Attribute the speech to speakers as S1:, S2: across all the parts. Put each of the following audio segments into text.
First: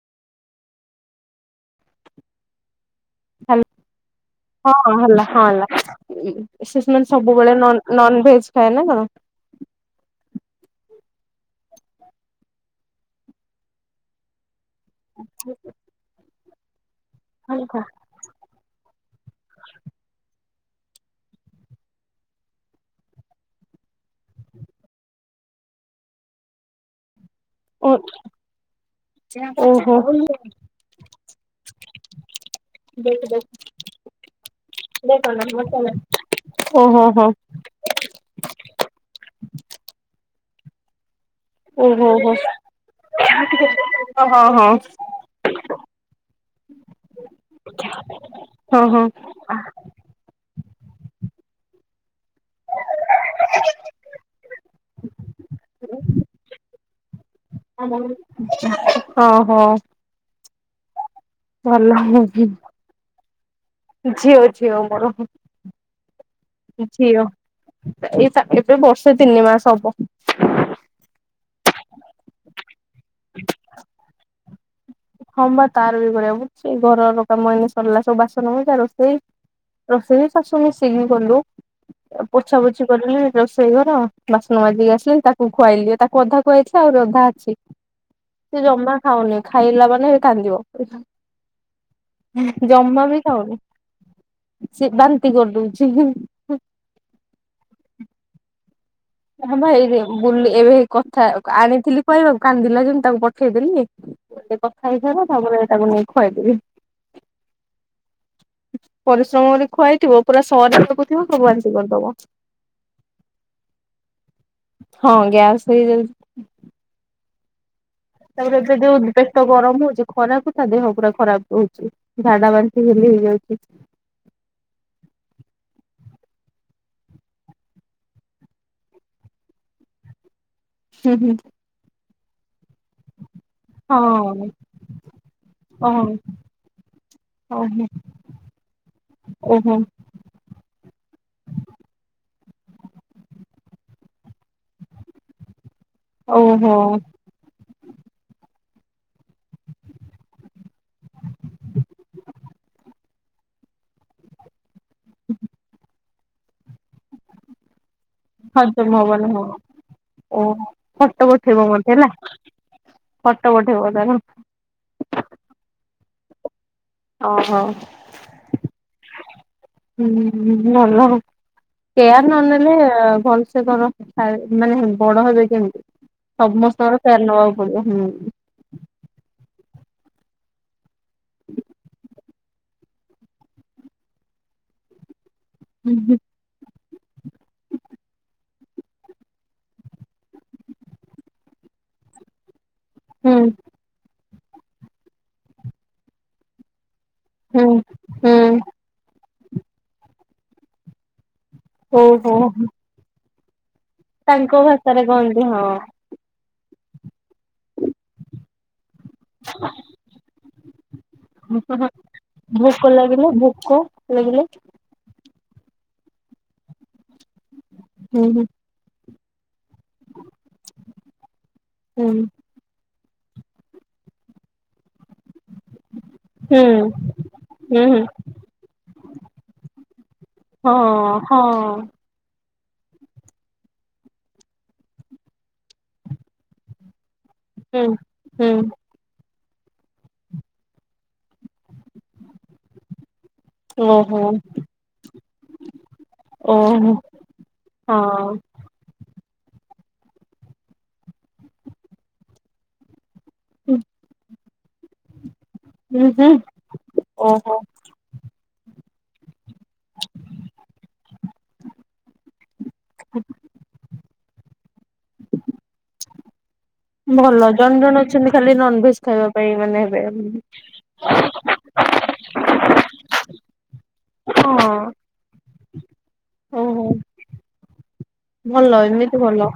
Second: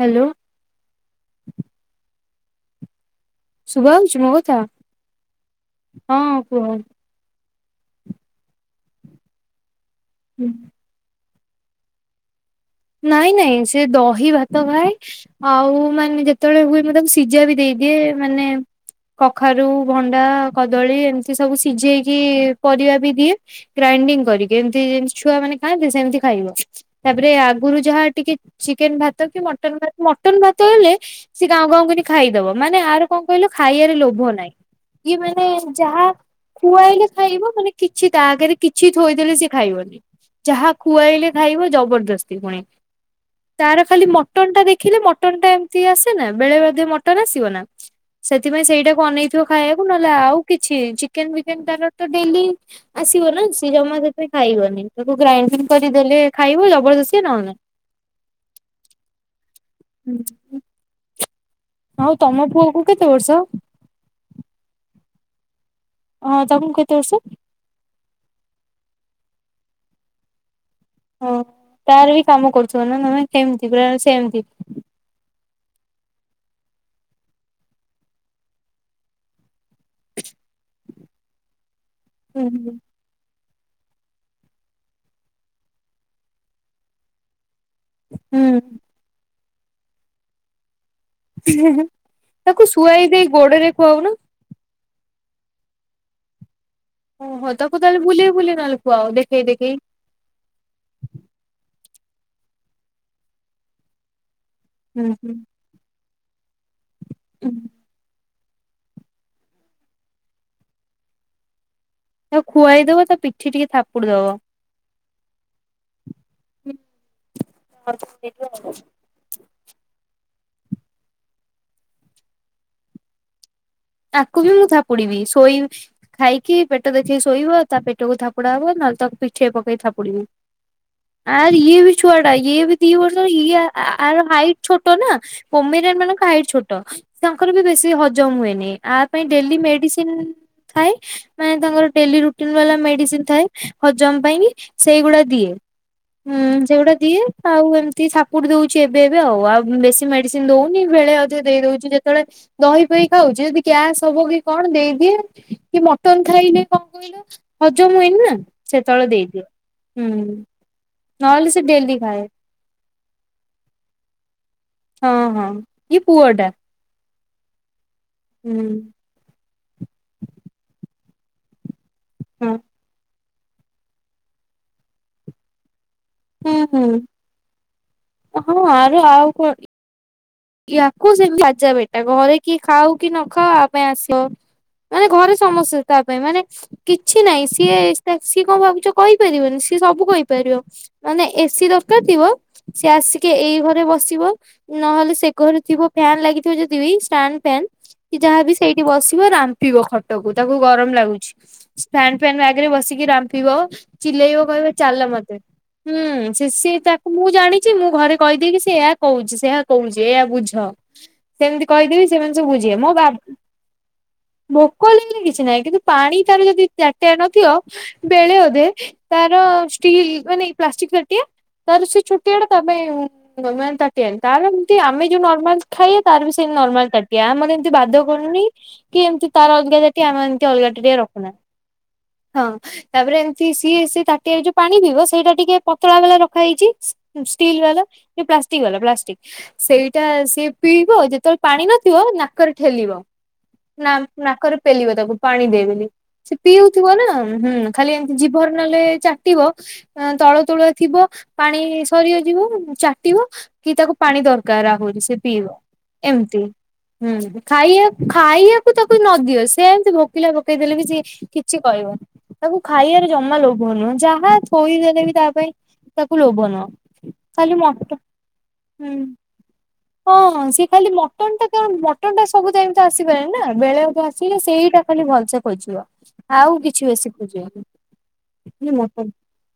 S1: Hello.
S2: ହାଲ
S1: ଶୁଭାହଉଛି ମୋ କଥା
S2: ହଁ ହେଲା ହଁ
S1: ହଁ କୁହ
S2: ହେଲା। ସବୁବେଳେ ନନ୍-ନନ୍ଭେଜ ଖାଏ ନା କଣ?
S1: ହୁଁଁ। ନାଇଁ ନାଇଁ ସେ ଦହି ଭାତ ଖାଏ। ଆଉ ମାନେ ଯେତେବେଳେ ହୁଏ ମୁଁ ତାକୁ ସି ସିଜା ବି ଦେଇଦିଏ ମାନେ କଖାରୁ ଭଣ୍ଡା କଦଳୀ ଏମିତି ସବୁ ସିଝେଇକି ପରିବା ବି ଦିଏ। ଗ୍ରାଇଣ୍ଡିଙ୍ଗ କରିକି ଏମିତି ଯେମିତି ଛୁଆ ମାନେ ଖାଆନ୍ତି ସେମିତି ଖାଇବ। ତାପରେ ଗୁରୁ
S2: ଓ
S1: ଯାହା
S2: ଓହୋ।
S1: ଟିକେ ଚିକେନ୍ ଭାତ କି ମଟନ୍ ଭାତ।
S2: ଓହୋ ହୋ
S1: ମଟନ ଭାତ ହେଲେ ସେ ଗାଁଉ ଗାଁଉ କରି ଖାଇଦବ ମାନେ ଆର କଣ କହିଲ ଖାଇବାରେ ଲୋଭ ନାହିଁ। ଇଏ ମାନେ ଯାହା
S2: ଓହୋ
S1: ଖୁଆଇଲେ ଖାଇବ। ମାନେ କିଛି ତା ଆଗରେ କିଛି ଥୋଇଦେଲେ ସେ ଖାଇବନି। ଯାହା ଖୁଆଇଲେ ଖାଇବ
S2: ହୋ
S1: ଜବରଦସ୍ତ ଣି ତାର ଖାଲି
S2: ହଁ ହଁ
S1: ମଟନ ଟା ଦେଖିଲେ ମଟନ ଟା ଏମତି ଆସେ ନା ବେଳେବେଳେ ମ ମଟନ ଆସିବ ନା ସେଥିପାଇଁ
S2: ହଁ
S1: ସେଇଟାକୁ
S2: ହଁ।
S1: ଅନେଇଥିବ ଖାଇବାକୁ। ନ ହେଲେ ଆଉ କିଛି ଚିକେନ ଫିକେନ୍ ତାର ତ ଡେଲି ଆସିବ ନା। ସିଏ ଜମା ସେତେ ଖାଇବନି। ତାକୁ ଗ୍ରାଇଣ୍ଡିଙ୍ଗ୍ କରି ଦେଲେ ଖାଇବ ଜବରଦସ୍ତି ନହେଲେ ନାଇଁ।
S2: ହଁ ହଁ।
S1: [inaudible] ଆଉ ତମ ପୁଅ କୁ କେତେ ବର୍ଷ?
S2: ଝିଅ ଝିଅ ମୋର।
S1: ହଁ ତାଙ୍କୁ କେତେ ବର୍ଷ?
S2: ଝିଅ ଏ ଏବେ ବର୍ଷେ ତିନି ମାସ ହବ।
S1: ହଁ ତାର ବି କାମ କରୁଥିବ ନା ନାଇଁ ସେମ୍ତି ପୁରା ସେମ୍ତି।
S2: ହଁ ବା ତାର ବି କରିବାକୁ ପଡ଼ୁଚି। ଘରର କାମ ଏଇନେ ସରିଲା ସବୁ ବାସନମଜା, ରୋଷେଇ ରୋଷେଇ ଶାଶୁ ମିଶିକି କଲୁ।
S1: ହୁଁ
S2: ପୋଛା
S1: ହୁଁ।
S2: ପୋଛି କରିଲୁ। ରୋଷେଇ ଘର, ବାସନ ମାଜିକି ଆସିଲି। ତାକୁ ଖୁଆଇଲି। ତାକୁ ଅଧା ଖୁଆଇଛି ଆଉ ଅଧା ଅଛି। ସେ
S1: ହୁଁ
S2: ଜମା ଖାଉନି। ଖାଇଲା ମାନେ କାନ୍ଦିବ।
S1: ତାକୁ
S2: ଜମା
S1: ଶୁଆଇ
S2: ବି
S1: ଦେଇ
S2: ଖାଉନି
S1: ଗୋଡରେ ଖୁଆଉନ।
S2: ସେ ବାନ୍ତି କରିଦଉଛି।
S1: ଓହୋ ତାକୁ ତାହେଲେ ବୁଲେଇ ବୁଲେଇ ନହେଲେ ଖୁଆଅ ଦେ
S2: [unintelligible] ବୁଲି ଏବେ କଥା ଆଣିଥିଲି କହିବାକୁ କାନ୍ଦିଲା ଯେ ମୁଁ ତାକୁ ପଠେଇଦେଲି ଗୋଟେ କ
S1: ହୁଁ
S2: ଖାଇସାର
S1: ହୁଁ
S2: ତାପରେ ଏଇଟାକୁ ନେଇ ଖୁଆଇଦେବି।
S1: ହୁଁ।
S2: ପରିଶ୍ରମ ଖୁଆଇଥିବ ପୁରା [unintelligible] ସବୁ ବାନ୍ତି କରିଦବ।
S1: ଖୁଆଇଦବ ତା ପିଠି ଟିକେ ଥାପୁଡି ଦବ।
S2: ହଁ ଗ୍ୟାସ୍ ହେଇ ଯାଉଚି।
S1: [unintelligible]
S2: [unintelligible] ଗରମ ହଉଚି ଖରାକୁ ତା ଦେହ ପୁରା ଖରାପ ହଉଛି ଝାଣ୍ଡା ବାନ୍ତି ଖାଲି ହେଇଯାଉଚି।
S1: ତାକୁ ବି ମୁଁ ଥାପୁଡିବି ଶୋଇ। ଖାଇକି ପେଟ ଦେଖିକି ଶୋଇବ ତା ପେଟକୁ ଥାପୁଡା ହବ ନହେଲେ ତାକୁ ପିଠେଇ ପକେଇି ଥାପୁଡିମୁ।
S2: ହୁଁ ହୁଁ।
S1: ଆରେ ଇଏ ବି ଛୁଆଟା ଇଏ ବି ଦି ବର୍ଷ ଇଆ ଆ
S2: ହଁ
S1: ଆର ହାଇଟ୍ ଛୋଟ ନା କମିର
S2: ଓହୋ
S1: ମାନଙ୍କ ହାଇଟ୍ ଛୋଟ। ତାଙ୍କର ବି
S2: ଓହୋ
S1: ବେଶୀ ହଜମ ହୁଏନି ଆ ପାଇଁ ଡେଲି
S2: ଓହୋ
S1: ମେଡିସିନ ଥାଏ। ମାନେ ତାଙ୍କର ଡେଲି ରୁଟିନ ବାଲା ମେଡିସିନ ଥାଏ ହଜମ ପାଇଁ ସେଇଗୁଡା ଦିଏ। ହୁଁ
S2: ଓହୋ
S1: ସେଗୁଡା ଦିଏ। ଆଉ ଏମିତି ସାପୁଡ଼ି ଦଉଛି ଏବେ ଏବେ ଆଉ ବେଶୀ ମେଡିସିନ ଦଉନି ବେଳେ ଅଧେ ଦେଇ ଦଉଛି ଯେତେବେଳେ ଦହି ପହି ଖାଉଚି ଯଦି ଗ୍ୟାସ୍ ହବ କି କଣ ଦେଇଦିଏ କି ମଟନ ଖାଇଲେ କଣ କହିଲ ହଜମ୍
S2: ହଜମ୍ ହବନି ହୁଁ
S1: ହୁଁ।
S2: ଓହୋ ଫଟ
S1: ନହେଲେ ସେ
S2: ଉଠିବ
S1: ଡେଲି
S2: ବେଧେ ନା?
S1: ଖାଏ।
S2: ଫଟ ବଠେଇବ ତାକୁ।
S1: ହଁ ହଁ ଏଇ ପୁଅ ଟା।
S2: ଓହୋ [unintelligible]
S1: ହୁଁ।
S2: ହୁଁ ଭଲ କେୟାର
S1: ହଁ
S2: ନନେଲେ ଭଲସେ କର। ଆରେ ମାନେ ବଡ଼ ହେବେ କେମିତି
S1: ହୁଁ ହୁଁ
S2: ସମସ୍ତଙ୍କର କେୟାର ନବାକୁ ପଡିବ ହୁଁ।
S1: ହଁ ଆରେ ଆଉ କଣ ଇାକୁ ସେମିତି ରାଜା ବେଟା ଘରେ କିଏ ଖାଉ କି ନ ଖାଉ ଆ ପାଇଁ ଆସିବ। ମାନେ ଘରେ ସମସ୍ତେ ତା
S2: ହୁଁ
S1: ପାଇଁ ମାନେ କିଛି ନାହିଁ ସିଏ ସିଏ କଣ ଭାବୁଛ କହିପାରିବନି ସିଏ ସବୁ କହିପାରିବ। ମାନେ ଏସିି ଦରକାର ଥିବ। ସେଏ ଆସିକି
S2: ହୁଁ।
S1: ଏଇ ଘରେ ବସିବ ନହେଲେ ସେ ଘରେ ଥିବ ଫ୍ୟନ୍ ଲାଗିଥିବ ଯଦିବି ଷ୍ଟା ଫ୍ୟାନ୍
S2: ହୁଁ
S1: ଯାହାବି ସେଇଠି ବସିବ ରାମ୍ପିବ ଖଟକୁ ତାକୁ ଗରମ ଲାଗୁଚି। ଷ୍ଟାଣ୍ଡ
S2: ଓହୋ
S1: ଫ୍ୟାନ୍ ଆଗରେ ବସିକି ରାମ୍ପିବ। ଚିଲେଇବ
S2: ତାଙ୍କ
S1: କହିବ
S2: ଭାଷାରେ
S1: ଚାଲ ମତେ
S2: କହନ୍ତି ହଁ।
S1: ହୁଁ ସେ ସେ ତା ମୁଁ ଜାଣିଛି ମୁଁ ଘରେ କହିଦେଏ କି ସେ ଏହା କହୁଚି ସେଆ କହୁଚି। ଏଆ ବୁଝ ସେମିତି କହିଦେବି ସେମାନେ ସବୁ ବୁଝିବେ
S2: ଭୋକ
S1: ମୋ ବା
S2: ଲାଗିଲେ ଭୋକ ଲାଗିଲେ
S1: ପୋକ ହେଲେ କିଛି ନାହିଁ କିନ୍ତୁ ପାଣି ତାର ଯଦି ତାଟିଆରେ ନଥିବ
S2: ହୁଁ
S1: ବେଳେ
S2: ହୁଁ
S1: ଅଧେ। ତାର ଷ୍ଟିଲ୍ ଇଭେନ୍ ଏଇ ପ୍ଲାଷ୍ଟିକ୍ ତାଟିଆ ତାର ସେ
S2: ହୁଁ
S1: ଛୋଟିଆ ଟା [unintelligible] ଖାଇ ତାର ବି ସେଇ ନର୍ମାଲ
S2: ହୁଁ
S1: ତାଟିଆ ଆମର ଏମିତି
S2: ହୁଁ
S1: ବାଧ
S2: ହୁଁ
S1: କରୁନି। କି ଏମିତି ତାର ଅଲଗା ତାଟିଆ ଆମେ ଏମିତି ଅଲଗା
S2: ହଁ
S1: ତାଟିଆ ରଖୁନା
S2: ହଁ
S1: ହଁ। ତାପରେ ଏମିତି ସିଏ ତାଟିଆ ଯୋଉ ପାଣି ପିଇବ ସେଇଟା ଟିକେ ପତଳା ବେଲା ରଖାଯାଇଚି। ସ୍ଟିଲ
S2: ହୁଁ
S1: ବାଲା କି
S2: ହୁଁ।
S1: ପ୍ଲାଷ୍ଟିକ ବାଲା ପ୍ଲାଷ୍ଟିକ। ସେଇଟା ସିଏ ପିଇବ ଯେତେବେଳେ ପାଣି ନଥିବ ନାକରେ ଠେଲିବ। ନା
S2: ଓହୋ
S1: ନାକରେ ପେଲିବ ତାକୁ ପାଣି ଦେଇବେ ସେ ପିଉଥିବ
S2: ଓହୋ
S1: ନା ହୁଁ ଖାଲି
S2: ହଁ
S1: ଏମତି ଜୀଭର ନହେଲେ ଚାଟିବ ତଳ ତୁଳଆ ଥିବ ପାଣି ସରି ଯିବ ଚାଟିବ କି ତାକୁ ପାଣି ଦରକାର ଆହୁରି ସେ ପିଇବ
S2: ହୁଁ ହୁଁ
S1: ଏମତି ହୁଁ
S2: ଓହୋ
S1: ଖାଇ ଖ ଖାଇବାକୁ ତାକୁ ନଦିଅ ସେ ଏମିତି ଭୋକିଲା ପକେଇ ଦେଲେ ବି ସିଏ କିଛି କହିବନି। ତାକୁ ଖାଇବାରେ ଜମା ଲୋଭ ନୁହଁ ଯାହା ଥୋଇଦଲେ ବି ତା ପାଇଁ ତାକୁ ଲୋଭ ନୁହଁ
S2: ଭଲ
S1: ଖାଲି ମଟ
S2: ଜଣେ ଜଣ ଅଛନ୍ତି ଖାଲି
S1: ହୁଁ।
S2: ନନଭେଜ ଖାଇବା ପାଇଁ ମାନେ ହେବେ
S1: ହଁ ସେ ଖାଲି ମଟନ୍ ଟା କ ମଟନ୍ ଟା ସବୁ ଟାଇ ତ ଆସିପାରେ ନା ବେଳେଠୁ ଆସିଲେ ସେଇଟା
S2: ହଁ
S1: ଖାଲି ଭଲସ ଖୋଜିବ ଆଉ
S2: ଓହୋ
S1: କିଛି ବେଶି ଖୋଜିବନି।
S2: ଭଲ
S1: ମଟନ
S2: ଏମିତି ଭଲ।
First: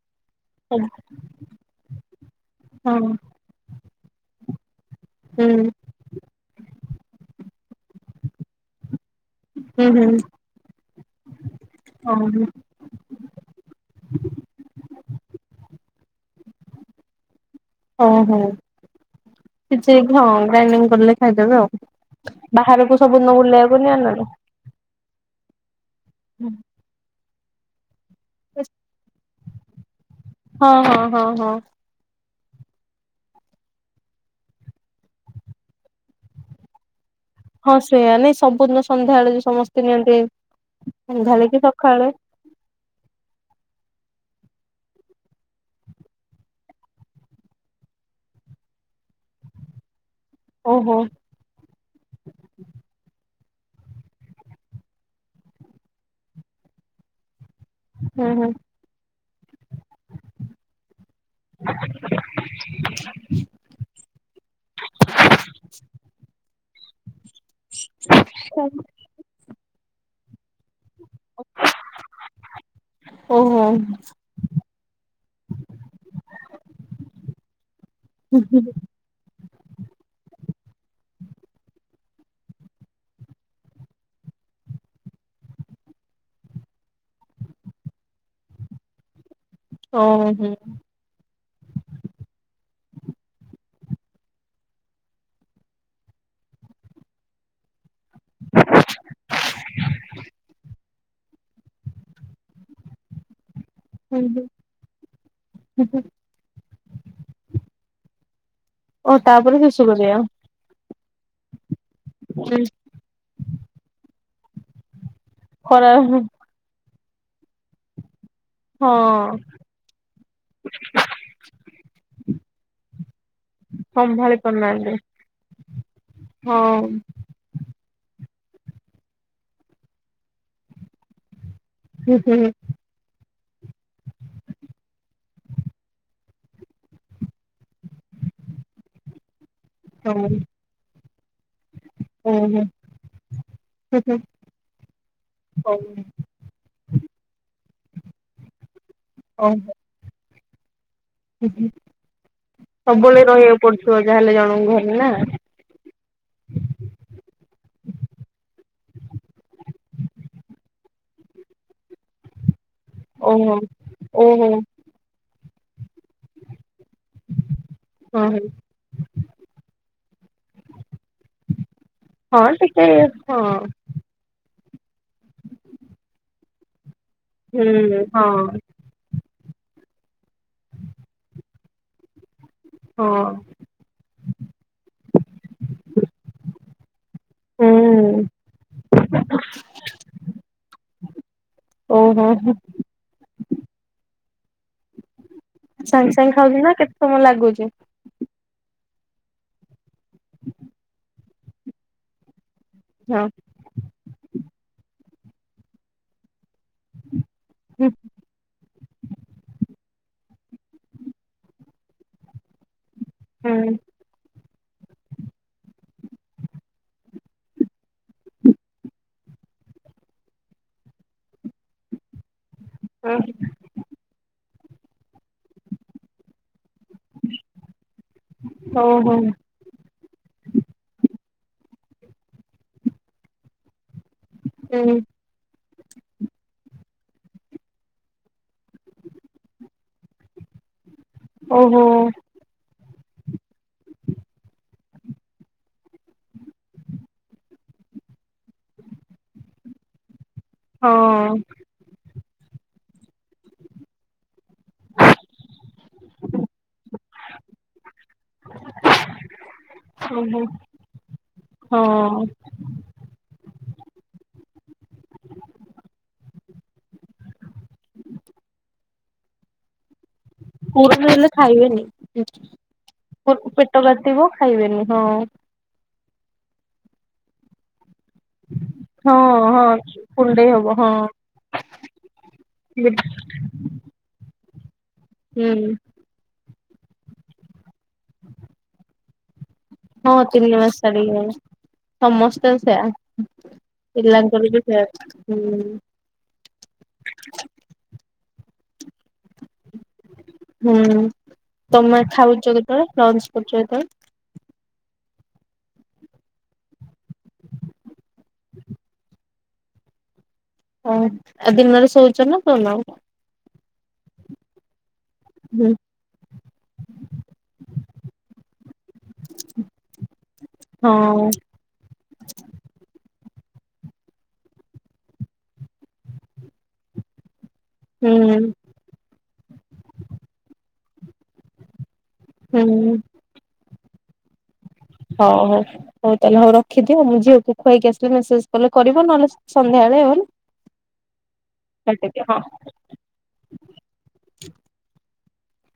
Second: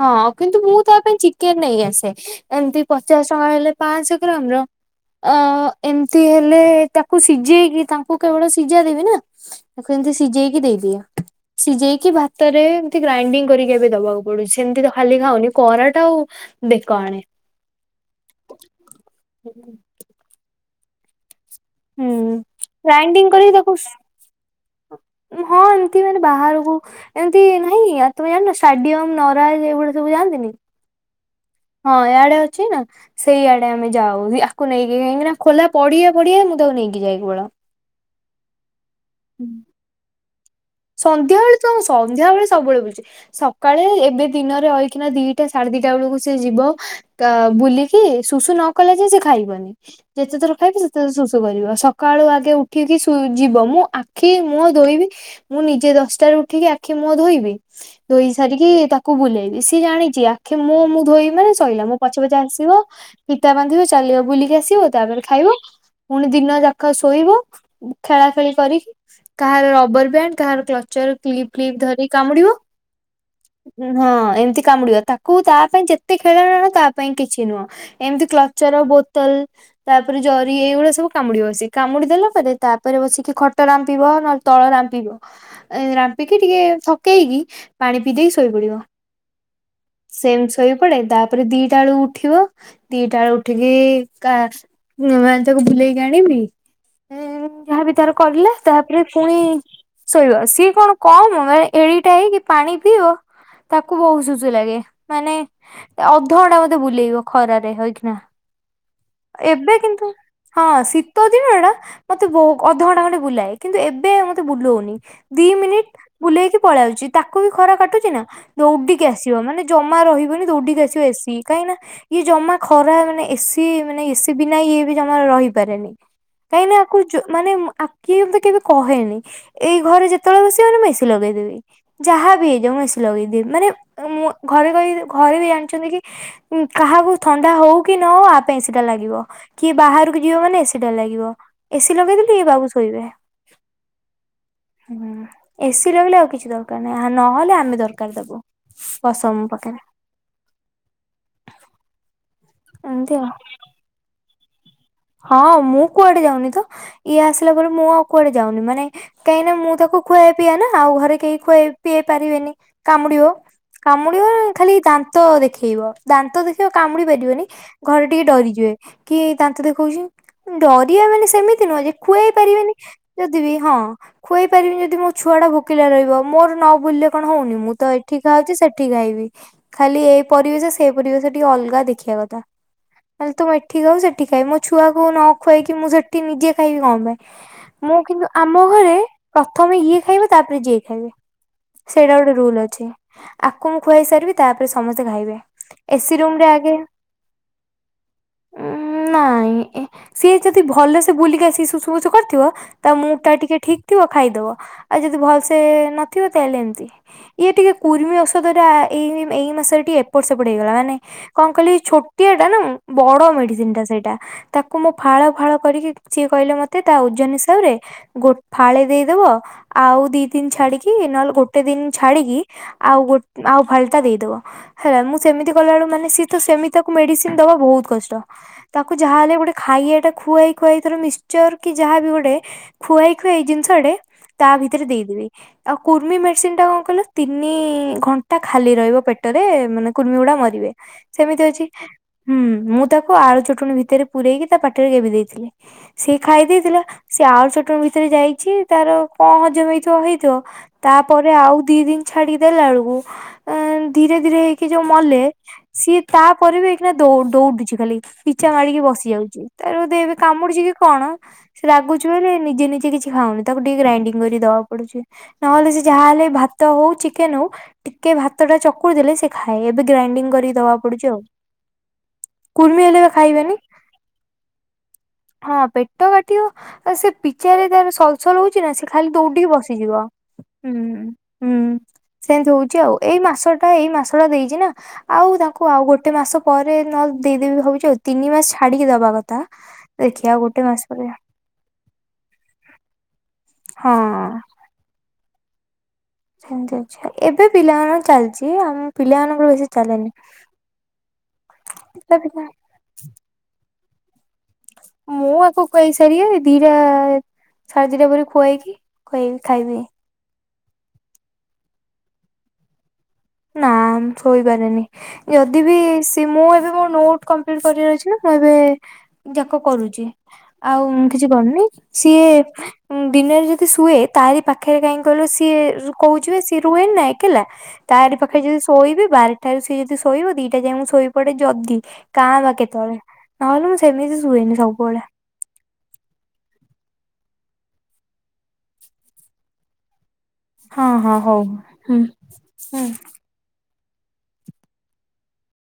S1: ହଁ କିନ୍ତୁ ମୁଁ
S2: ସବୁ
S1: ତା ପାଇଁ ଚିକେନ ନେଇ ଆସେ ଏମତି
S2: ହଁ
S1: ପଚାଶ ଟଙ୍କା ହେଲେ ପାଞ୍ଚଶହ ଗ୍ରାମ ର ଅ
S2: ହୁଁ
S1: ଏମିତି ହେଲେ ତାକୁ ସିଝେଇକି ତାଙ୍କୁ କେବଳ ସିଝା ଦେବି ନା
S2: ହୁଁ
S1: ତାକୁ ଏମତି
S2: ହୁଁ
S1: ସିଝେଇକି ଦେଇଦିଅ ସିଝେଇକି
S2: ହଁ
S1: ଭାତରେ ଗ୍ରାଇଣ୍ଡିଙ୍ଗ କରିକି ଏବେ ଦବାକୁ ପଡୁଛି ସେମିତି ତ ଖାଲି ଖାଉନି କରାଟ ଆଉ ବେକ ଆଣେ।
S2: ହଁ ହଉ କିଛି ହଁ ଗ୍ରାଇଣ୍ଡିଙ୍ଗ କରିଲେ ଖାଇଦେବେ
S1: ହୁଁ
S2: ଆଉ। ବାହାରକୁ ସବୁ
S1: ଗ୍ରାଇଣ୍ଡିଙ୍ଗ
S2: ଦିନ
S1: କରିକି ତାକୁ
S2: ବୁଲେଇବାକୁ ନିଏନା।
S1: ହଁ ଏମିତି ମାନେ ବାହାରକୁ ଏମତି ନାଇଁ ତମେ ଜାଣିନ ଷ୍ଟାଡିୟମ ନ ପ୍ରାୟ ସେଭଳି ସବୁ ଯାଆନ୍ତିନି
S2: ହଁ ହଁ ହଁ ହଁ।
S1: ହଁ ଇଆଡେ ଅଛି ନା ସେଇଆଡେ ଆମେ ଯାଉ ଆକୁ ନେଇକି କାହିଁକିନା ଖୋଲା ପଡିଆ ଫଡିଆ ମୁଁ ତାକୁ ନେଇକି ଯାଇକି ପୁରା
S2: ହଁ ସେଇୟା ନାଇଁ ସବୁ ଦିନ ସନ୍ଧ୍ୟା ଆଳେ ଯୋଉ ସମସ୍ତେ ନିଅନ୍ତି
S1: ସନ୍ଧ୍ୟାବେଳେ
S2: କି
S1: ତ
S2: ସକାଳେ
S1: ସନ୍ଧ୍ୟାବେଳେ ସବୁବେଳେ ବୁଲୁଛି ସ କାଳେ ଏବେ ଦିନରେ ରହିକିନା ଦିଟା ସାଢ଼େ ଦିଟା ବେଳକୁ ସେ ଯିବ। କା ବୁଲିକି ଶୁଶୁ ନ କଲା ଯାଏଁ ସେ ଖାଇବନି ଯେତେଥର ଖାଇବ
S2: ଓହୋ
S1: ସେତେଥର ଶୁଶୁ କରିବ ସକାଳୁ ଆଗେ ଉଠିକି ସ୍କୁଲ ଯିବ ମୁଁ ଆଖି ମୁହଁ ଧୋଇବି ମୁଁ ନିଜେ ଦଶଟାରୁ ଉଠିକି ଆଖି ମୁହଁ ଧୋଇବି।
S2: ହୁଁ
S1: ଧୋଇ
S2: ହୁଁ
S1: ସାରିକି ତାକୁ ବୁଲେଇବି ସିଏ ଜାଣିଛି ଆଖି ମୁହଁ ମୁଁ ଧୋଇବି ମାନେ ସରିଲା ମୋ ପଛେ ପଛେ ଆସିବ ଫିତା ବାନ୍ଧିବ ଚାଲିବ ବୁଲିକି ଆସିବ ତାପରେ ଖାଇବ। ପୁଣି ଦିନ ଯାକ ଶୋଇବ ଖେଳା ଖେଳି କରିକି କାହାର ରବର ବ୍ୟାଣ୍ଡ କାହାର କ୍ଲଚର୍ କ୍ଲିପ୍ ଫ୍ଲିପ୍ ଧରି କାମୁଡିବ।
S2: ଓହୋ
S1: ହଁ ଏମିତି କାମୁଡିବ ତାକୁ ତା ପାଇଁ ଯେତେ ଖେଳଣା ଆଣ ତା ପାଇଁ କିଛି ନୁହଁ। ଏମିତି କ୍ଲଚର ବୋତଲ୍ ତାପରେ ଜରି ଏଇଭଳିଆ ସବୁ କାମୁଡିବ ସେ କାମୁଡି ଦେଲା ପରେ ତାପରେ ବସିକି ଖଟ ରାମ୍ପିବ ନହେଲେ ତଳ ରାମ୍ପିବ। ରାମ୍ପିକି ଟିକେ ଥକେଇକି ପାଣି ପିଇଦେଇ ଶୋଇପଡିବ। ସେମିତ
S2: ଓହୋ
S1: ସୋଇପଡେ ତା ପରେ ଦିଟା ବେଳୁକୁ ଉଠିବ ଦିଟା ବେଳୁ ଉଠିକି କା ମାନେ ତାକୁ ବୁଲେଇକି ଆଣିବି ଯାହାବି ତାର କଲେ ତାପରେ ପୁଣି ଶୋଇବ। ସି ଇଏ କଣ କମ ମାନେ ଏଡିକିଟା ହେଇକି ପାଣି ପିଇବ ତାକୁ ବହୁ
S2: ହୁଁ
S1: ଶୁଶୁ ଲାଗେ ମାନେ
S2: ହୁଁ।
S1: ଅଧଘଣ୍ଟା ମତେ ବୁଲେଇବ ଖରାରେ ହେଇକିନା।
S2: ଓ ତାପରେ
S1: ଏବେ
S2: ଶେଷ
S1: କିନ୍ତୁ
S2: କରିବା
S1: ହଁ ଶୀତ ଦିନ ଟା ମତେ ବହୁତ ଅଧଘଣ୍ଟା ଖଣ୍ଡେ ବୁଲାଏ। କିନ୍ତୁ ଏବେ ମତେ ବୁଲଉନି ଦି
S2: ଖରା
S1: ମିନିଟ୍ ବୁଲେଇକି ପଳି ଆସୁଛି ତାକୁ ବି ଖରା କାଟୁଛି ନା। ଦୌଡିକି
S2: ହଁ
S1: ଆସିବ ମାନେ ଜମା ରହିବନି ଦୌଡିକି ଆସିବ ଏସି। କାହିଁକି ନା ଇଏ ଜମା ଖରା ମାନେ ଏସି ଇଏ ମାନେ ଏସି
S2: ସମ୍ଭାଳି
S1: ବିନା ଇଏ ବି
S2: ପାରୁନାହାନ୍ତି
S1: ଜମା ରହିପାରେନି କାହିଁକି ନା
S2: ହଁ
S1: ଆକୁ ଜୋ ମାନେ ଆଖି ଏମିତି କେବେ କହେନି, ଏଇ ଘରେ ଯେତେବେଳେ ବସିବ ମାନେ ମୁଁ ଏସି ଲଗେଇଦେବି। ଯାହା ବି ହେଇଯାଉ ମୁଁ ଏସି ଲଗେଇଦିିଏ ମାନେ ମୁଁ ଘରେ କହି ଯେ ଘରେ ବି ଜାଣିଛନ୍ତି କି ଉଁ କାହାକୁ ଥଣ୍ଡା ହଉ କି ନ ହଉ ଆ ପାଇଁ ଏସି ଟା ଲାଗିବ। କି ବାହାରକୁ ଯିବ ମାନେ ଏସି ଟା ଲାଗିବ ଏସି ଲଗେଇ ଦେଲେ ଇଏ ବାବୁ ଶୋଇବେ।
S2: ହୁଁ ହୁଁ।
S1: ହୁଁ ଏସିି ଲଗେଇଲେ ଆଉ କିଛି ଦରକାର ନାହିଁ ଆ ନହେଲେ ଆମେ ଦରକାର ତାକୁ। ବସ ମୋ
S2: ଓହୋ
S1: ପାଖରେ।
S2: [unintelligible]
S1: ଏମିତି
S2: ସବୁବେଳେ
S1: ଆଉ।
S2: ରହିବାକୁ ପଡୁଥିବ ଯାହାହେଲେ ଜଣଙ୍କୁ ଘରେ ନା।
S1: ହଁ ମୁଁ କୁଆଡେ ଯାଉନି ତ, ଇଏ ଆସିଲା ପରେ ମୁଁ ଆଉ କୁଆଡେ ଯାଉନି ମାନେ କାହିଁକି ନା ମୁଁ ତାକୁ ଖୁଆଏ ପିଆଏ ନା ଆଉ ଘରେ କେହି ଖୁଆଇ ପିଆଇ ପାରିବେନି। କାମୁଡିିବ,
S2: ଓହୋ
S1: କାମୁଡିବ
S2: ଓହୋ
S1: ଖାଲି ଦା ଦାନ୍ତ ଦେଖେଇବ, ଦାନ୍ତ ଦେଖେଇବ କାମୁଡି ପାରିବନି ଘରେ ଟିକେ
S2: ହଁ
S1: ଡରିଯିବେ କି ଏଇ ଦାନ୍ତ ଦେଖ ଦେଖଉଚି ଡରିବା ମାନେ ସେମିତି ନୁହଁ ଯେ ଖୁଆଇ
S2: ହଁ
S1: ପାରିବେନି
S2: ଟିକେ
S1: ଯଦି ବି ହଁ ଖୁଆଇ ପାରିବିନି ଯଦି ମୋ ଛୁଆଟା ଭୋକିଲା ରହିବ, ମୋର ନ ବୁଲିଲେ କଣ ହଉନି ମୁଁ ତ
S2: ହୁଁ
S1: ଏଠି ଖାାଉଛି ସେ
S2: ହଁ
S1: ସେଠି ଖାଇବି ଖାଲି ଏ ପରିବେଶ ସେ ପରିବେଶ ଟିକେ ଅଲଗା ଦେଖିବା କଥା।
S2: ହଁ
S1: ହେଲେ ତ ମୁ ଏଠି ଖାଉଛି, ସେଠି ଖାଇବି ମୋ ଛୁଆକୁ ନ ଖୁଆଇକି ମୁଁ ସେଠି ନିଜେ ଖାଇବି କଣ ପାଇଁ। ମୁଁ
S2: ହୁଁ
S1: କିନ୍ତୁ ଆମ ଘରେ ପ୍ରଥମେ ଇଏ ଖାଇବ ତାପରେ ଯିଏ ଖାଇବେ।
S2: ଓହୋ ହୋ
S1: ଛି ଆକୁ ମୁଁ ଖୁଆଇ ସାରିବି ତାପରେ ସମସ୍ତେ ଖାଇବେ। ଏସି
S2: ସାଙ୍ଗେ
S1: ରୁମ
S2: ସାଙ୍ଗେ
S1: ରେ
S2: ଖାଉଚି ନା
S1: ଆଗେ
S2: କେତେ ସମୟ ଲାଗୁଚି?
S1: ଉଁ ନାଇଁ ସିଏ ଯଦି ଭଲ ସେ ବୁଲିକି ଆସିକି ସୁଷୁମୁଷୁ କରିଥିବ ତା ମୁଡ୍
S2: ହଁ
S1: ଟା ଟିକେ ଠିକ୍ ଥିବ ଖାଇଦବ। ଆଉ ଯଦି ଭଲସେ ନଥିବ ତାହେଲେ ଏମତି ଇଏ ଟିକେ କୁର୍ମି ଓ ଔଷଧ ଟା ଏଇ ଏଇ ମାସରେ ଟିକ ଏପଟ ସେପଟ ହେଇଗଲା ମାନେ କଣ କହିଲି ଛୋଟିଆ ଟା ମୁଁ। ବଡ ମେଡ଼ିସିନ୍
S2: ହୁଁ
S1: ଟା ସେଇଟା। ତାକୁ ମୁଁ ଫାଳ ଫାଳ କରିକି ସିଏ କହିଲେ ମୋତେ ତା ଓଜନ ହିସାବରେ ଗୋ ଫାଳେ ଦେଇଦବ ଆଉ ଦି ଦିନ ଛାଡିକି ନହେଲେ ଗୋଟେ ଦିନ ଛାଡିକି ଆଉ ଗୋ ଆଉ ଫା ତା ଦେଇଦେବ ହେଲା, ମୁଁ ସେମିତି କଲାବେଳକୁ ମାନେ ସିଏ ତ ସେମିତି ତାକୁ ମେଡ଼ିସିନ ଦେବା ବହୁତ୍ କଷ୍ଟ। ତାକୁ ଯାହା
S2: ଓହୋ
S1: ହେଲେ ଗୋ ଖାଇଆ ଟା ଖୁଆଇ ଖୁଆଇ ମିକ୍ସଚର କି ଯାହା ବି ଗୋଟେ ଖୁଆଇ ଖୁଆଇ ଜିନିଷଟେ ତା ଭିତରେ ଦେଇଦେବି। ଆଉ କୁର୍ମି ମେଡିସିନ ଟା କଣ କହିଲ ତିନି ଘଣ୍ଟା ଖାଲି ରହିବ ପେଟରେ ମାନେ କୁର୍ମି ଗୁଡା ମରିବେ। ସେମିତି ଅଛି
S2: ଓହୋ
S1: ହୁଁ ମୁଁ ତାକୁ ଆଳୁ ଚଟୁଣୀ ଭିତରେ ପୂରେଇକି ତା ପାଟିରେ ଗେବି ଦେଇଥିଲି। ସିଏ ଖାଇ ଦେଇଥିଲା ସିଏ ଆଳୁ ଚଟଣି ଭିତରେ ଯାଇଚି ତାର କଣ ହଜମ ହେଇଥିବ ହେଇଥିବ। ତାପରେ
S2: ହଁ
S1: ଆଉ ଦି ଦିନି ଛାଡିକି ଦେଲା ବେଳକୁ ଅଁ ଧୀରେ ଧୀରେ ହେଇକି ଯୋଉ ମଲେ ସିଏ ତାପରେ ବି ଏଇକିନା ଦୌ-ଦୌଡୁଛି ଖାଲି ପିଚା ମାଡିକି ବସି ଯାଉଚି ତାର ବୋଧେ ଏବେ
S2: ଓହୋ
S1: କାମୁଚିକି କଣ ସେ
S2: ହଁ
S1: ରାଗୁଛି ମାନେ ନିଜେ ନିଜେ କିଛି ଖାଉନି ତାକୁ ଟିକେ ଗ୍ରାଇଣ୍ଡିଙ୍ଗ କରିକି ଦବାକୁ ପଡୁଚି ନହେଲେ ସେ ଯାହାହେଲେ ଭାତ ହଉ ଚିକେନ ହଉ ଟିକେ ଭାତ ଟା ଚକୁଡି ଦେଲେ ସେ ଖାଏ ଏବେ ଗ୍ରାଇଡିଙ୍ଗ କରିକି ଦବାକୁ
S2: ପୁରଣ
S1: ପଡୁଚି ଆଉ
S2: ହେଲେ ଖାଇବେନି।
S1: କୁର୍ମି ହେଲେ ବା ଖାଇବେନି।
S2: ଟ କାଟିବ ଖାଇବେନି ହଁ
S1: ହଁ ପେଟ କାଟିବ ସେ ପିଚାରେ ତାର ସଲ ସଲ ହଉଛି ନା ସେ ଖାଲି
S2: ହଁ
S1: ଦୌଡିକି
S2: ହଁ
S1: ବସିଯିବ
S2: କୁଣ୍ଡେଇ ହବ
S1: ହୁଁ
S2: ହଁ।
S1: ହୁଁ ସେମିତି ହଉଛି ଆଉ ଏଇ ମାସ ଏଇ ମାସ ଟା ଦେଇଛି ନା ଆଉ ତାଙ୍କୁ
S2: ହୁଁ
S1: ଆଉ ଗୋଟେ ମାସ ପରେ ନ ଲେ ଦେଇଦେବି ଭାବୁଛି ଆଉ ତିନି ମାସ ଦବା କଥା
S2: ହଁ
S1: ଦେଖିବା
S2: ତିନି
S1: ଗୋଟେ ମାସ
S2: ଛାଡିକି ସମସ୍ତେ ସେୟା
S1: ହଁ
S2: ବି ସେ ହୁଁ [unintelligible]
S1: ସେମିତି ଅଛି ଏବେ ପିଲାମାନଙ୍କ ଚାଲିଛି ଆମ ପିଲାମାନଙ୍କର ବେଶୀ ଚାଲେନି
S2: ହୁଁ ତମେ ଖାଉଛ କେତବେଳେ ଲଞ୍ଚ କରୁଛ କେତେବେଳେ
S1: ମୁଁ ଆକୁ ଖୁଆଇସାରି ଦିଟା ସାଢେ ଦିଟା ପରେ ଖୁଆଇକି ଖଇବି ଖାଇବି
S2: ଓ ଆଉ ଦିନରେ ଶୋଉଛ ନା ଶଉନ
S1: ନା ମୁ ଶୋଇପାରେନି ଯଦି
S2: ହୁଁ
S1: ବି ସେ ମୁଁ ଏବେ ମୋ ନୋଟ କମ୍ପ୍ଲିଟ୍ କରିବାର ଅଛି ନା ମୁଁ ଏବେ ଯାକ କରୁଛି ଆଉ କିଛି
S2: ହଁ
S1: କରୁନି ସିଏ ଦିନରେ ଯଦି ଶୁଏ ତାରି ପାଖରେ କାହିଁକି କହିଲ ସିଏ କହୁଚିବା ସିଏ ରୁହେନି ନା ଏକଲା
S2: ହୁଁ
S1: ତାରି ପାଖରେ ଯଦି ଶୋଇବି ବାରଟାରୁ ସିଏ ଯଦି ଶୋଇବ ଦିଟା ଯାଏ ମୁଁ ଶୋଇ ପଡେ ଯଦି କାଁ ବା
S2: ହୁଁ
S1: କେତେବେଳେ ନହେଲେ ମୁଁ ସେମିତି ଶୁଏନି ସବୁବେଳେ
S2: ହଉ ହଉ ହଉ ତାହେଲେ ହଉ ରଖିଦିଅ ମୁଁ ଝିଅକୁ ଖୁଆଇକି ଆସିଲେ ମେସେଜ କଲେ କରିବ ନହେଲେ ସନ୍ଧ୍ୟାବେଳେ ହେଲା
S1: ହଁ ହଁ ହଉ ହୁଁ ହୁଁ